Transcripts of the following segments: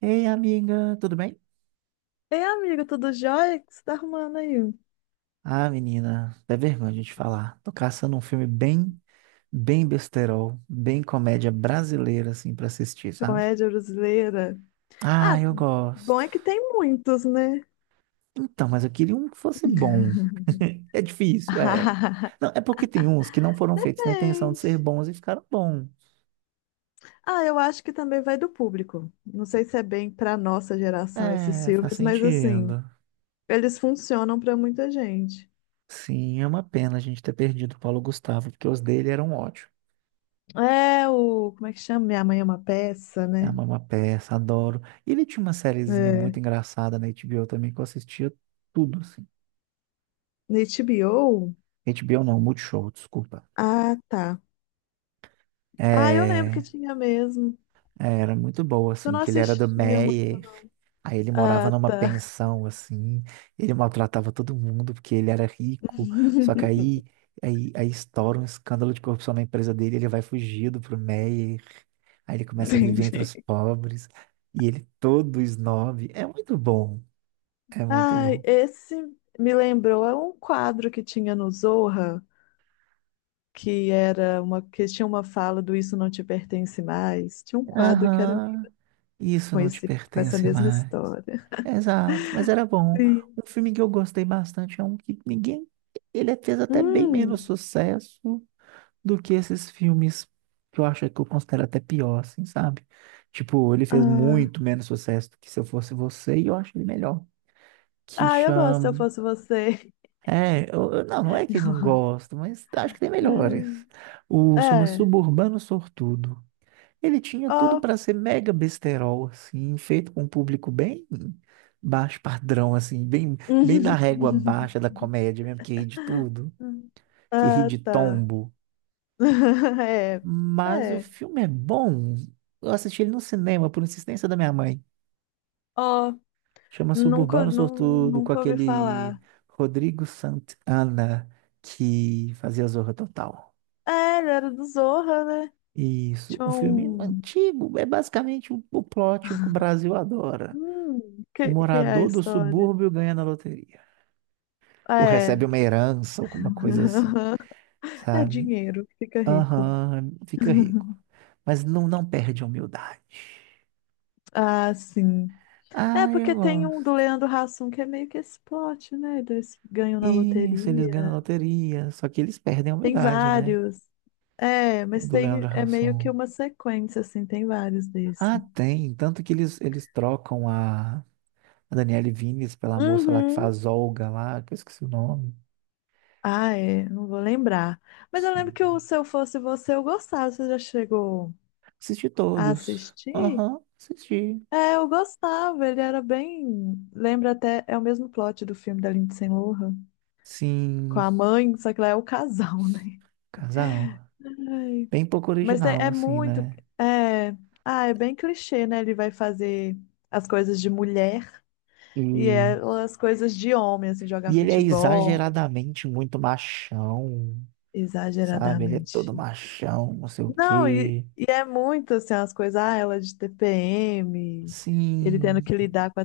Ei, amiga, tudo bem? Ei, amigo, tudo jóia? O que você tá arrumando aí? Ah, menina, é vergonha de falar. Tô caçando um filme bem, bem besterol, bem comédia brasileira, assim, pra assistir, sabe? Comédia brasileira. Ah, Ah, eu Bom gosto. é que tem muitos, né? Então, mas eu queria um que fosse bom. É difícil, é. Não, é porque tem uns que não foram feitos na intenção de ser Gente. bons e ficaram bons. Ah, eu acho que também vai do público. Não sei se é bem pra nossa geração esses É, faz filmes, mas assim, sentido. eles funcionam pra muita gente. Sim, é uma pena a gente ter perdido o Paulo Gustavo, porque os dele eram ótimos. É o. Como é que chama? Minha Mãe é uma Peça, É a né? Mama Peça, adoro. E ele tinha uma sériezinha É. muito engraçada na HBO também que eu assistia tudo, assim. Na HBO? HBO não, Multishow, desculpa. Ah, tá. Ah, eu lembro que É, tinha mesmo. é, era muito boa, Eu assim, não que ele era do assistia muito, Meyer, não. aí ele morava Ah, numa tá. pensão, assim, ele maltratava todo mundo porque ele era rico, só que aí, aí estoura um escândalo de corrupção na empresa dele, ele vai fugido pro Meyer, aí ele começa a viver entre Entendi. os pobres, e ele todo snob, é muito bom, é muito Ai, bom. esse me lembrou, é um quadro que tinha no Zorra, que era uma, que tinha uma fala do Isso Não Te Pertence Mais. Tinha um quadro que era Aham. Isso com não te esse, com essa pertence mesma mais. história. Exato, mas era bom. Sim. Um filme que eu gostei bastante é um que ninguém. Ele fez até bem menos Hum, sucesso do que esses filmes que eu acho que eu considero até pior, assim, sabe? Tipo, ele fez ah, muito menos sucesso do que Se Eu Fosse Você e eu acho ele melhor. Que eu gosto se eu chama. fosse você. É, não, não é que não gosto, mas acho que tem melhores. O chama É, Suburbano Sortudo. Ele tinha tudo ó. para ser mega besterol, assim, feito com um público bem baixo padrão, assim, bem, bem na régua baixa da comédia mesmo, que ri de tudo, que ri Ah, de tá. tombo. É, Mas o é. filme é bom. Eu assisti ele no cinema por insistência da minha mãe. Ó, Chama Suburbano Sortudo com nunca ouvi aquele falar. Rodrigo Santana que fazia Zorra Total. É, ele era do Zorra, né? Isso, Tinha um filme um. antigo, é basicamente o plot que o Brasil adora. O Que é a morador do história? subúrbio ganha na loteria. Ah, Ou é. recebe uma herança, alguma coisa assim, É sabe? dinheiro, fica rico. Aham, fica rico. Mas não, não perde a humildade. Ah, sim. É Ah, eu porque tem um do gosto. Leandro Hassum que é meio que esse plot, né? Eles ganham na Isso, eles ganham na loteria. loteria. Só que eles perdem a Tem humildade, né? vários. É, O mas do Leandro tem é meio que Hassum. uma sequência, assim, tem vários Ah, desse. tem. Tanto que eles trocam a Daniele Vines pela moça lá que Uhum. faz Olga lá, que eu esqueci o nome. Ah, é, não vou lembrar. Mas eu lembro que o Sim. Se Eu Fosse Você eu gostava. Você já chegou Assisti a todos. assistir? Aham, assisti. É, eu gostava, ele era bem. Lembra até, é o mesmo plot do filme da Lindsay Lohan, com Sim, a mãe, só que lá é o casal, né? casal. Ai, Bem pouco mas é, original, é assim, muito. né? É... Ah, é bem clichê, né? Ele vai fazer as coisas de mulher e E, ela as coisas de homem, assim, jogar e ele é futebol, exageradamente muito machão, sabe? Ele é exageradamente. todo machão, não sei o Não, e, quê. e é muito assim, as coisas, ah, ela é de TPM, ele tendo Sim, que lidar com a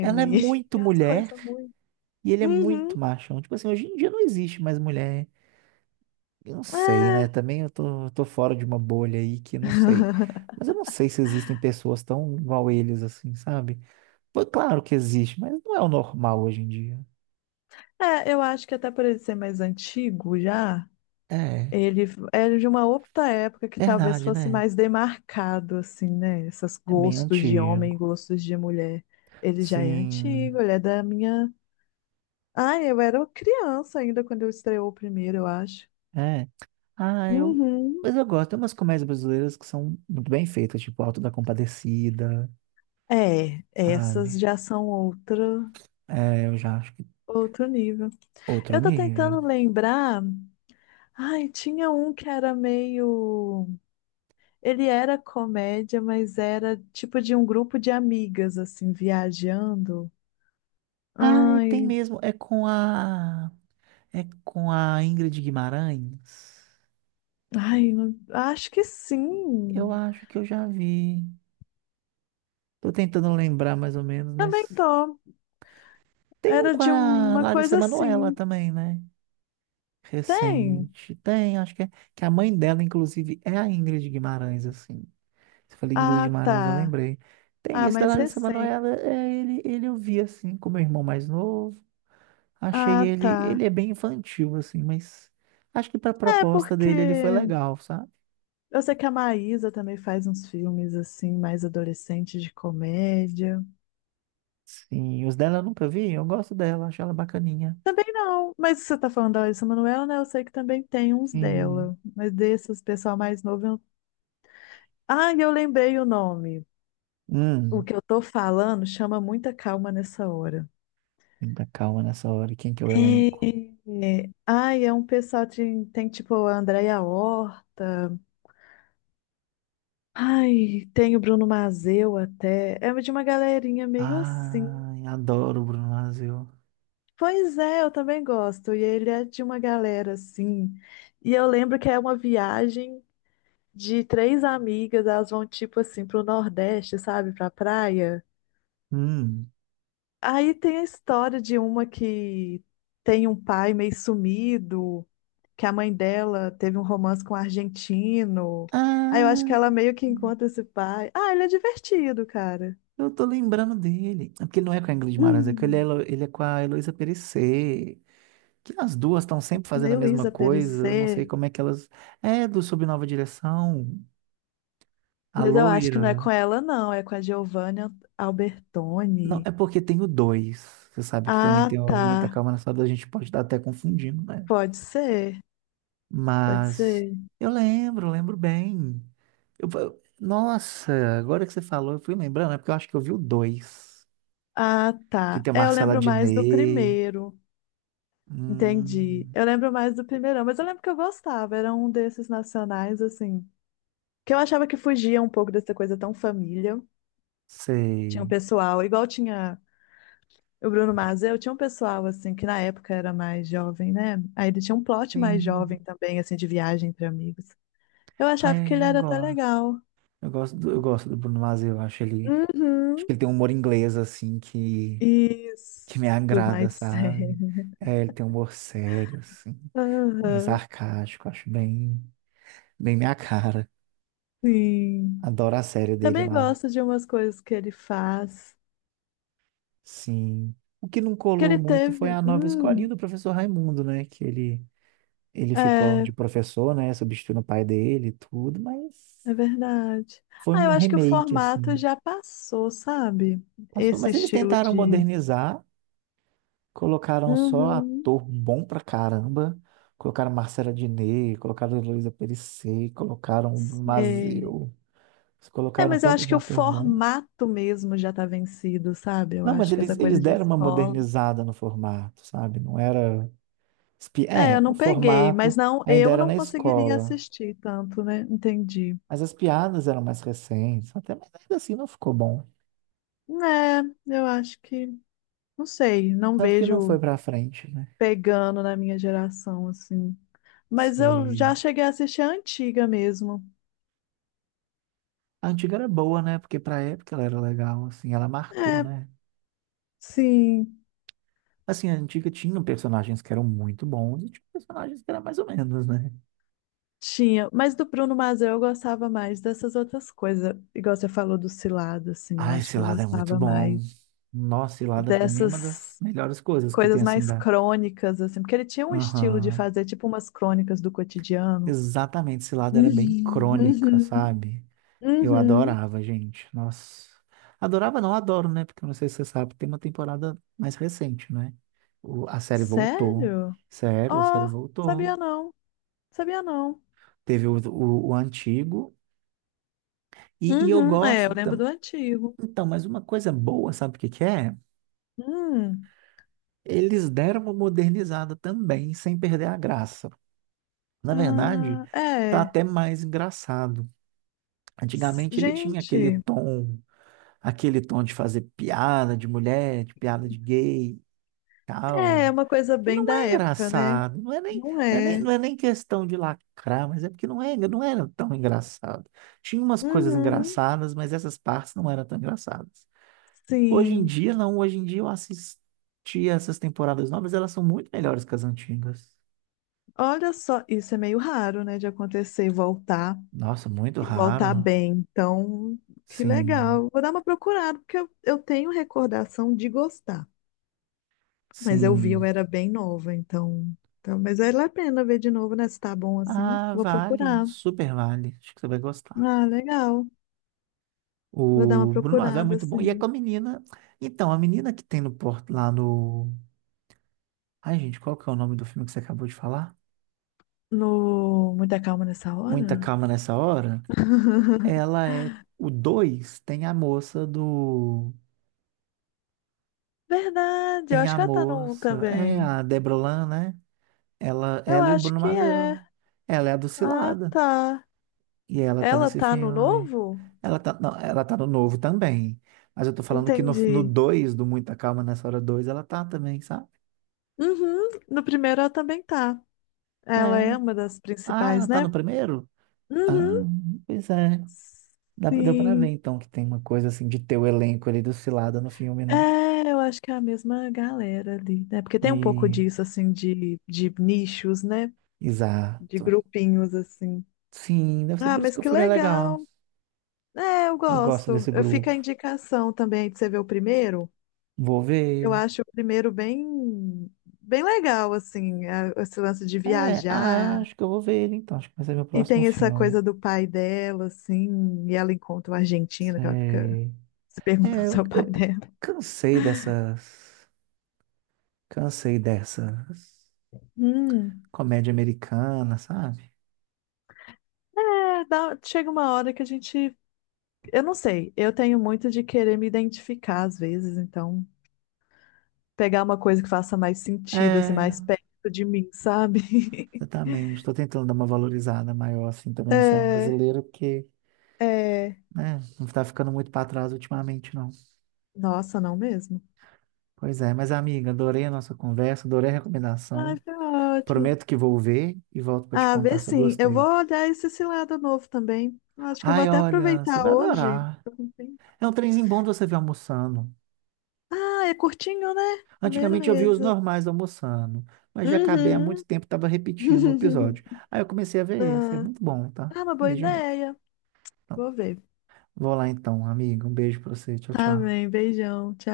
ela é muito e as mulher coisas muito. e ele é Uhum. muito machão. Tipo assim, hoje em dia não existe mais mulher. Eu não sei, né? Também eu tô fora de uma bolha aí que não sei. Mas eu não sei se existem pessoas tão igual eles, assim, sabe? Pô, claro que existe, mas não é o normal hoje em dia. É, eu acho que até por ele ser mais antigo já, É, ele é de uma outra época que talvez verdade, fosse né? mais demarcado, assim, né? Esses É bem gostos de homem e antigo. gostos de mulher. Ele já é antigo, Sim. ele é da minha. Ah, eu era criança ainda quando eu estreou o primeiro, eu acho. É. Ah, eu. Uhum. Mas eu gosto. Tem umas comédias brasileiras que são muito bem feitas, tipo Auto da Compadecida, É, essas sabe? já são outra, É, eu já acho que outro nível. outro Eu tô nível. tentando lembrar. Ai, tinha um que era meio. Ele era comédia, mas era tipo de um grupo de amigas, assim, viajando. Ah, e tem Ai, mesmo. É com a. É com a Ingrid Guimarães. ai, acho que Eu sim. acho que eu já vi. Tô tentando lembrar mais ou menos, Também mas. tô. Tem um Era com de a uma Larissa coisa Manoela assim. também, né? Tem? Recente. Tem, acho que é. Que a mãe dela, inclusive, é a Ingrid Guimarães, assim. Você falou Ingrid Ah, Guimarães, eu tá. lembrei. Tem Ah, esse da mais Larissa recente. Manoela, é, ele eu vi assim com meu irmão mais novo. Achei Ah, ele, tá. ele é bem infantil assim, mas acho que para É, proposta dele ele foi porque legal, sabe? eu sei que a Maísa também faz uns filmes assim, mais adolescentes de comédia. Sim, os dela eu nunca vi, eu gosto dela, acho ela bacaninha. Também não, mas você tá falando da Larissa Manoela, né? Eu sei que também tem uns Sim. dela. Mas desses, pessoal mais novo, eu. Ah, eu lembrei o nome. O Hum, que eu tô falando chama muita calma nessa hora. muita calma nessa hora, quem que é o elenco? É... Ai, é um pessoal de... Tem tipo a Andréia Horta. Ai, tem o Bruno Mazeu até. É de uma galerinha meio assim. Ai, adoro o Bruno Mazzeo. Pois é, eu também gosto. E ele é de uma galera assim. E eu lembro que é uma viagem de três amigas. Elas vão tipo assim pro Nordeste, sabe? Pra praia. Hum. Aí tem a história de uma que tem um pai meio sumido, que a mãe dela teve um romance com um argentino. Aí eu acho que ela Ah, meio que encontra esse pai. Ah, ele é divertido, cara. eu tô lembrando dele. É porque não é com a Ingrid Guimarães, é que ele é, Hum. Ele é com a Heloísa Perecer. Que as duas estão sempre fazendo a Meio mesma Isa coisa. Eu não sei Perecer, como é que elas. É do Sob Nova Direção, a mas eu acho que loira. não é com ela, não. É com a Giovanna Não, Albertoni. é porque tem o dois. Você sabe que também Ah, tem o tá. muita calma nessa dor, a gente pode estar até confundindo, né? Pode ser, pode Mas ser. eu lembro, lembro bem. Nossa, agora que você falou, eu fui lembrando, é porque eu acho que eu vi o dois. Ah, Que tá. tem a É, eu Marcela lembro mais do Diné. primeiro. Entendi. Hum, Eu lembro mais do primeirão, mas eu lembro que eu gostava. Era um desses nacionais, assim, que eu achava que fugia um pouco dessa coisa tão família. Tinha um sei. pessoal, igual tinha o Bruno Mazel, tinha um pessoal, assim, que na época era mais jovem, né? Aí ele tinha um plot mais jovem Sim. também, assim, de viagem entre amigos. Eu achava que Ai, ele eu era até gosto. legal. Eu gosto do Bruno Mars, eu acho ele. Acho Uhum. que ele tem um humor inglês, assim, Isso, que me agrada, mais sabe? sério. É, ele tem um humor sério, assim, bem Aham, sarcástico, acho bem, bem minha cara. sim. Adoro a série dele Também lá. gosto de umas coisas que ele faz. Sim. O que não Que colou ele muito foi teve. a nova escolinha do professor Raimundo, né? Que ele ficou É. de professor, né? Substituindo o pai dele e tudo, mas É verdade. foi Ah, eu um acho que o remake, formato assim. já passou, sabe? Passou. Esse Mas eles estilo tentaram de. modernizar, colocaram só Uhum. ator bom pra caramba. Colocaram Marcela Diné, colocaram Heloísa Périssé, colocaram Sei. Mazeu. Eles É, colocaram mas eu tanto acho de que o ator bom. formato mesmo já tá vencido, sabe? Eu Não, mas acho que essa eles coisa de deram uma escola. modernizada no formato, sabe? Não era. É, eu É, o não peguei, formato mas não, ainda eu era não na conseguiria escola. assistir tanto, né? Entendi. Mas as piadas eram mais recentes. Até, mas ainda assim não ficou bom. É, eu acho que, não sei, não Tanto que não foi vejo pra frente, né? pegando na minha geração, assim. Mas eu Sei. já cheguei a assistir a antiga mesmo. A antiga era boa, né? Porque pra época ela era legal, assim, ela marcou, É, né? sim. Assim, a antiga tinha personagens que eram muito bons e tinha personagens que eram mais ou menos, né? Tinha, mas do Bruno Mazel eu gostava mais dessas outras coisas. Igual você falou do Cilado, assim, eu Ah, acho esse que eu lado é muito gostava bom. mais Nossa, Cilada pra mim é uma das dessas melhores coisas que tem coisas assim mais da. crônicas, assim, porque ele tinha um estilo de Aham. fazer tipo umas crônicas do cotidiano. Exatamente, Cilada era bem Uhum, crônica, uhum, sabe? Eu uhum. adorava, gente. Nossa. Adorava, não adoro, né? Porque eu não sei se você sabe, tem uma temporada mais recente, né? A série voltou. Sério? Sério, a série Oh, voltou. sabia não, sabia não. Teve o, o antigo. E eu Uhum, é, gosto. eu lembro do antigo. Então, mas uma coisa boa, sabe o que que é? Hum, Eles deram uma modernizada também, sem perder a graça. Na verdade, ah, tá é. até mais engraçado. Antigamente ele tinha Gente. Aquele tom de fazer piada de mulher, de piada de gay, e É, é tal, uma coisa que bem não da é época, né? engraçado, Não é. não é nem questão de lacrar, mas é porque não é, não era tão engraçado. Tinha umas coisas Uhum, engraçadas, mas essas partes não eram tão engraçadas. Hoje em sim. dia, não. Hoje em dia eu assisti essas temporadas novas, elas são muito melhores que as antigas. Olha só, isso é meio raro, né, de acontecer, voltar Nossa, muito e voltar raro. bem. Então, que Sim, legal. Vou dar uma procurada, porque eu tenho recordação de gostar. Mas eu vi, eu sim. era bem nova, então. Então, mas vale a pena ver de novo, né? Se tá bom assim, Ah, vou vale. procurar. Super vale. Acho que você vai gostar. Ah, legal. Vou dar uma O Bruno Mars é procurada, muito bom. E é assim. com a menina. Então, a menina que tem no porto lá no. Ai, gente, qual que é o nome do filme que você acabou de falar? No Muita Calma Nessa Muita Hora? calma nessa hora. Ela é. O 2 tem a moça do. Verdade, eu Tem acho a que ela tá no um moça. É também. a Deborah Lan, né? Ela, Eu ela e o acho Bruno que é. Mazel. Ela é a Ah, Dulcilada. tá. E ela tá Ela nesse tá no filme. novo? Ela tá, não, ela tá no novo também. Mas eu tô falando que no, no Entendi. 2 do Muita Calma, nessa hora 2 ela tá também, sabe? Uhum, no primeiro ela também tá. É. Ela é uma das Ah, principais, ela tá no né? primeiro? Ah, Uhum. pois é. Dá, deu pra ver, Sim. então, que tem uma coisa assim de ter o elenco ali Dulcilada no filme, né? É, eu acho que é a mesma galera ali, né? Porque tem um pouco E... disso, assim, de nichos, né? De Exato. grupinhos, assim. Sim, deve ser Ah, por isso mas que o que filme é legal. legal. É, eu Eu gosto gosto. desse Eu fico grupo. a indicação também de você ver o primeiro. Vou Eu ver. acho o primeiro bem, bem legal, assim, esse lance de É, ah, viajar. acho que eu vou ver ele então. Acho que vai ser meu E próximo tem essa filme. coisa do pai dela, assim, e ela encontra o argentino, que ela fica Sei. se perguntando É, se é eu, o pai eu dela. cansei dessas. Cansei dessas. Hum. Comédia americana, sabe? É, chega uma hora que a gente. Eu não sei, eu tenho muito de querer me identificar às vezes, então pegar uma coisa que faça mais sentido, assim, É, mais perto de mim, sabe? exatamente. Estou tentando dar uma valorizada maior, assim, também no cinema É, brasileiro, porque, é. né, não está ficando muito para trás ultimamente, não. Nossa, não mesmo. Pois é, mas amiga, adorei a nossa conversa, adorei a Ai, recomendação. foi ótimo. Prometo que vou ver e volto para te Ah, contar ver se eu sim. Eu vou gostei. olhar esse cilada novo também. Acho que eu vou Ai, até olha, você aproveitar vai hoje. adorar. Tô com tempo. É um trenzinho bom de você ver almoçando. Ah, é curtinho, né? Antigamente eu via os Beleza. normais almoçando, mas já acabei há Uhum. muito tempo, estava repetindo o episódio. Aí eu comecei a ver esse, é Ah, muito bom, tá? Uma boa Veja mesmo. ideia. Então, Vou ver. vou lá então, amigo. Um beijo pra você. Tchau, Tá tchau. bem, beijão. Tchau.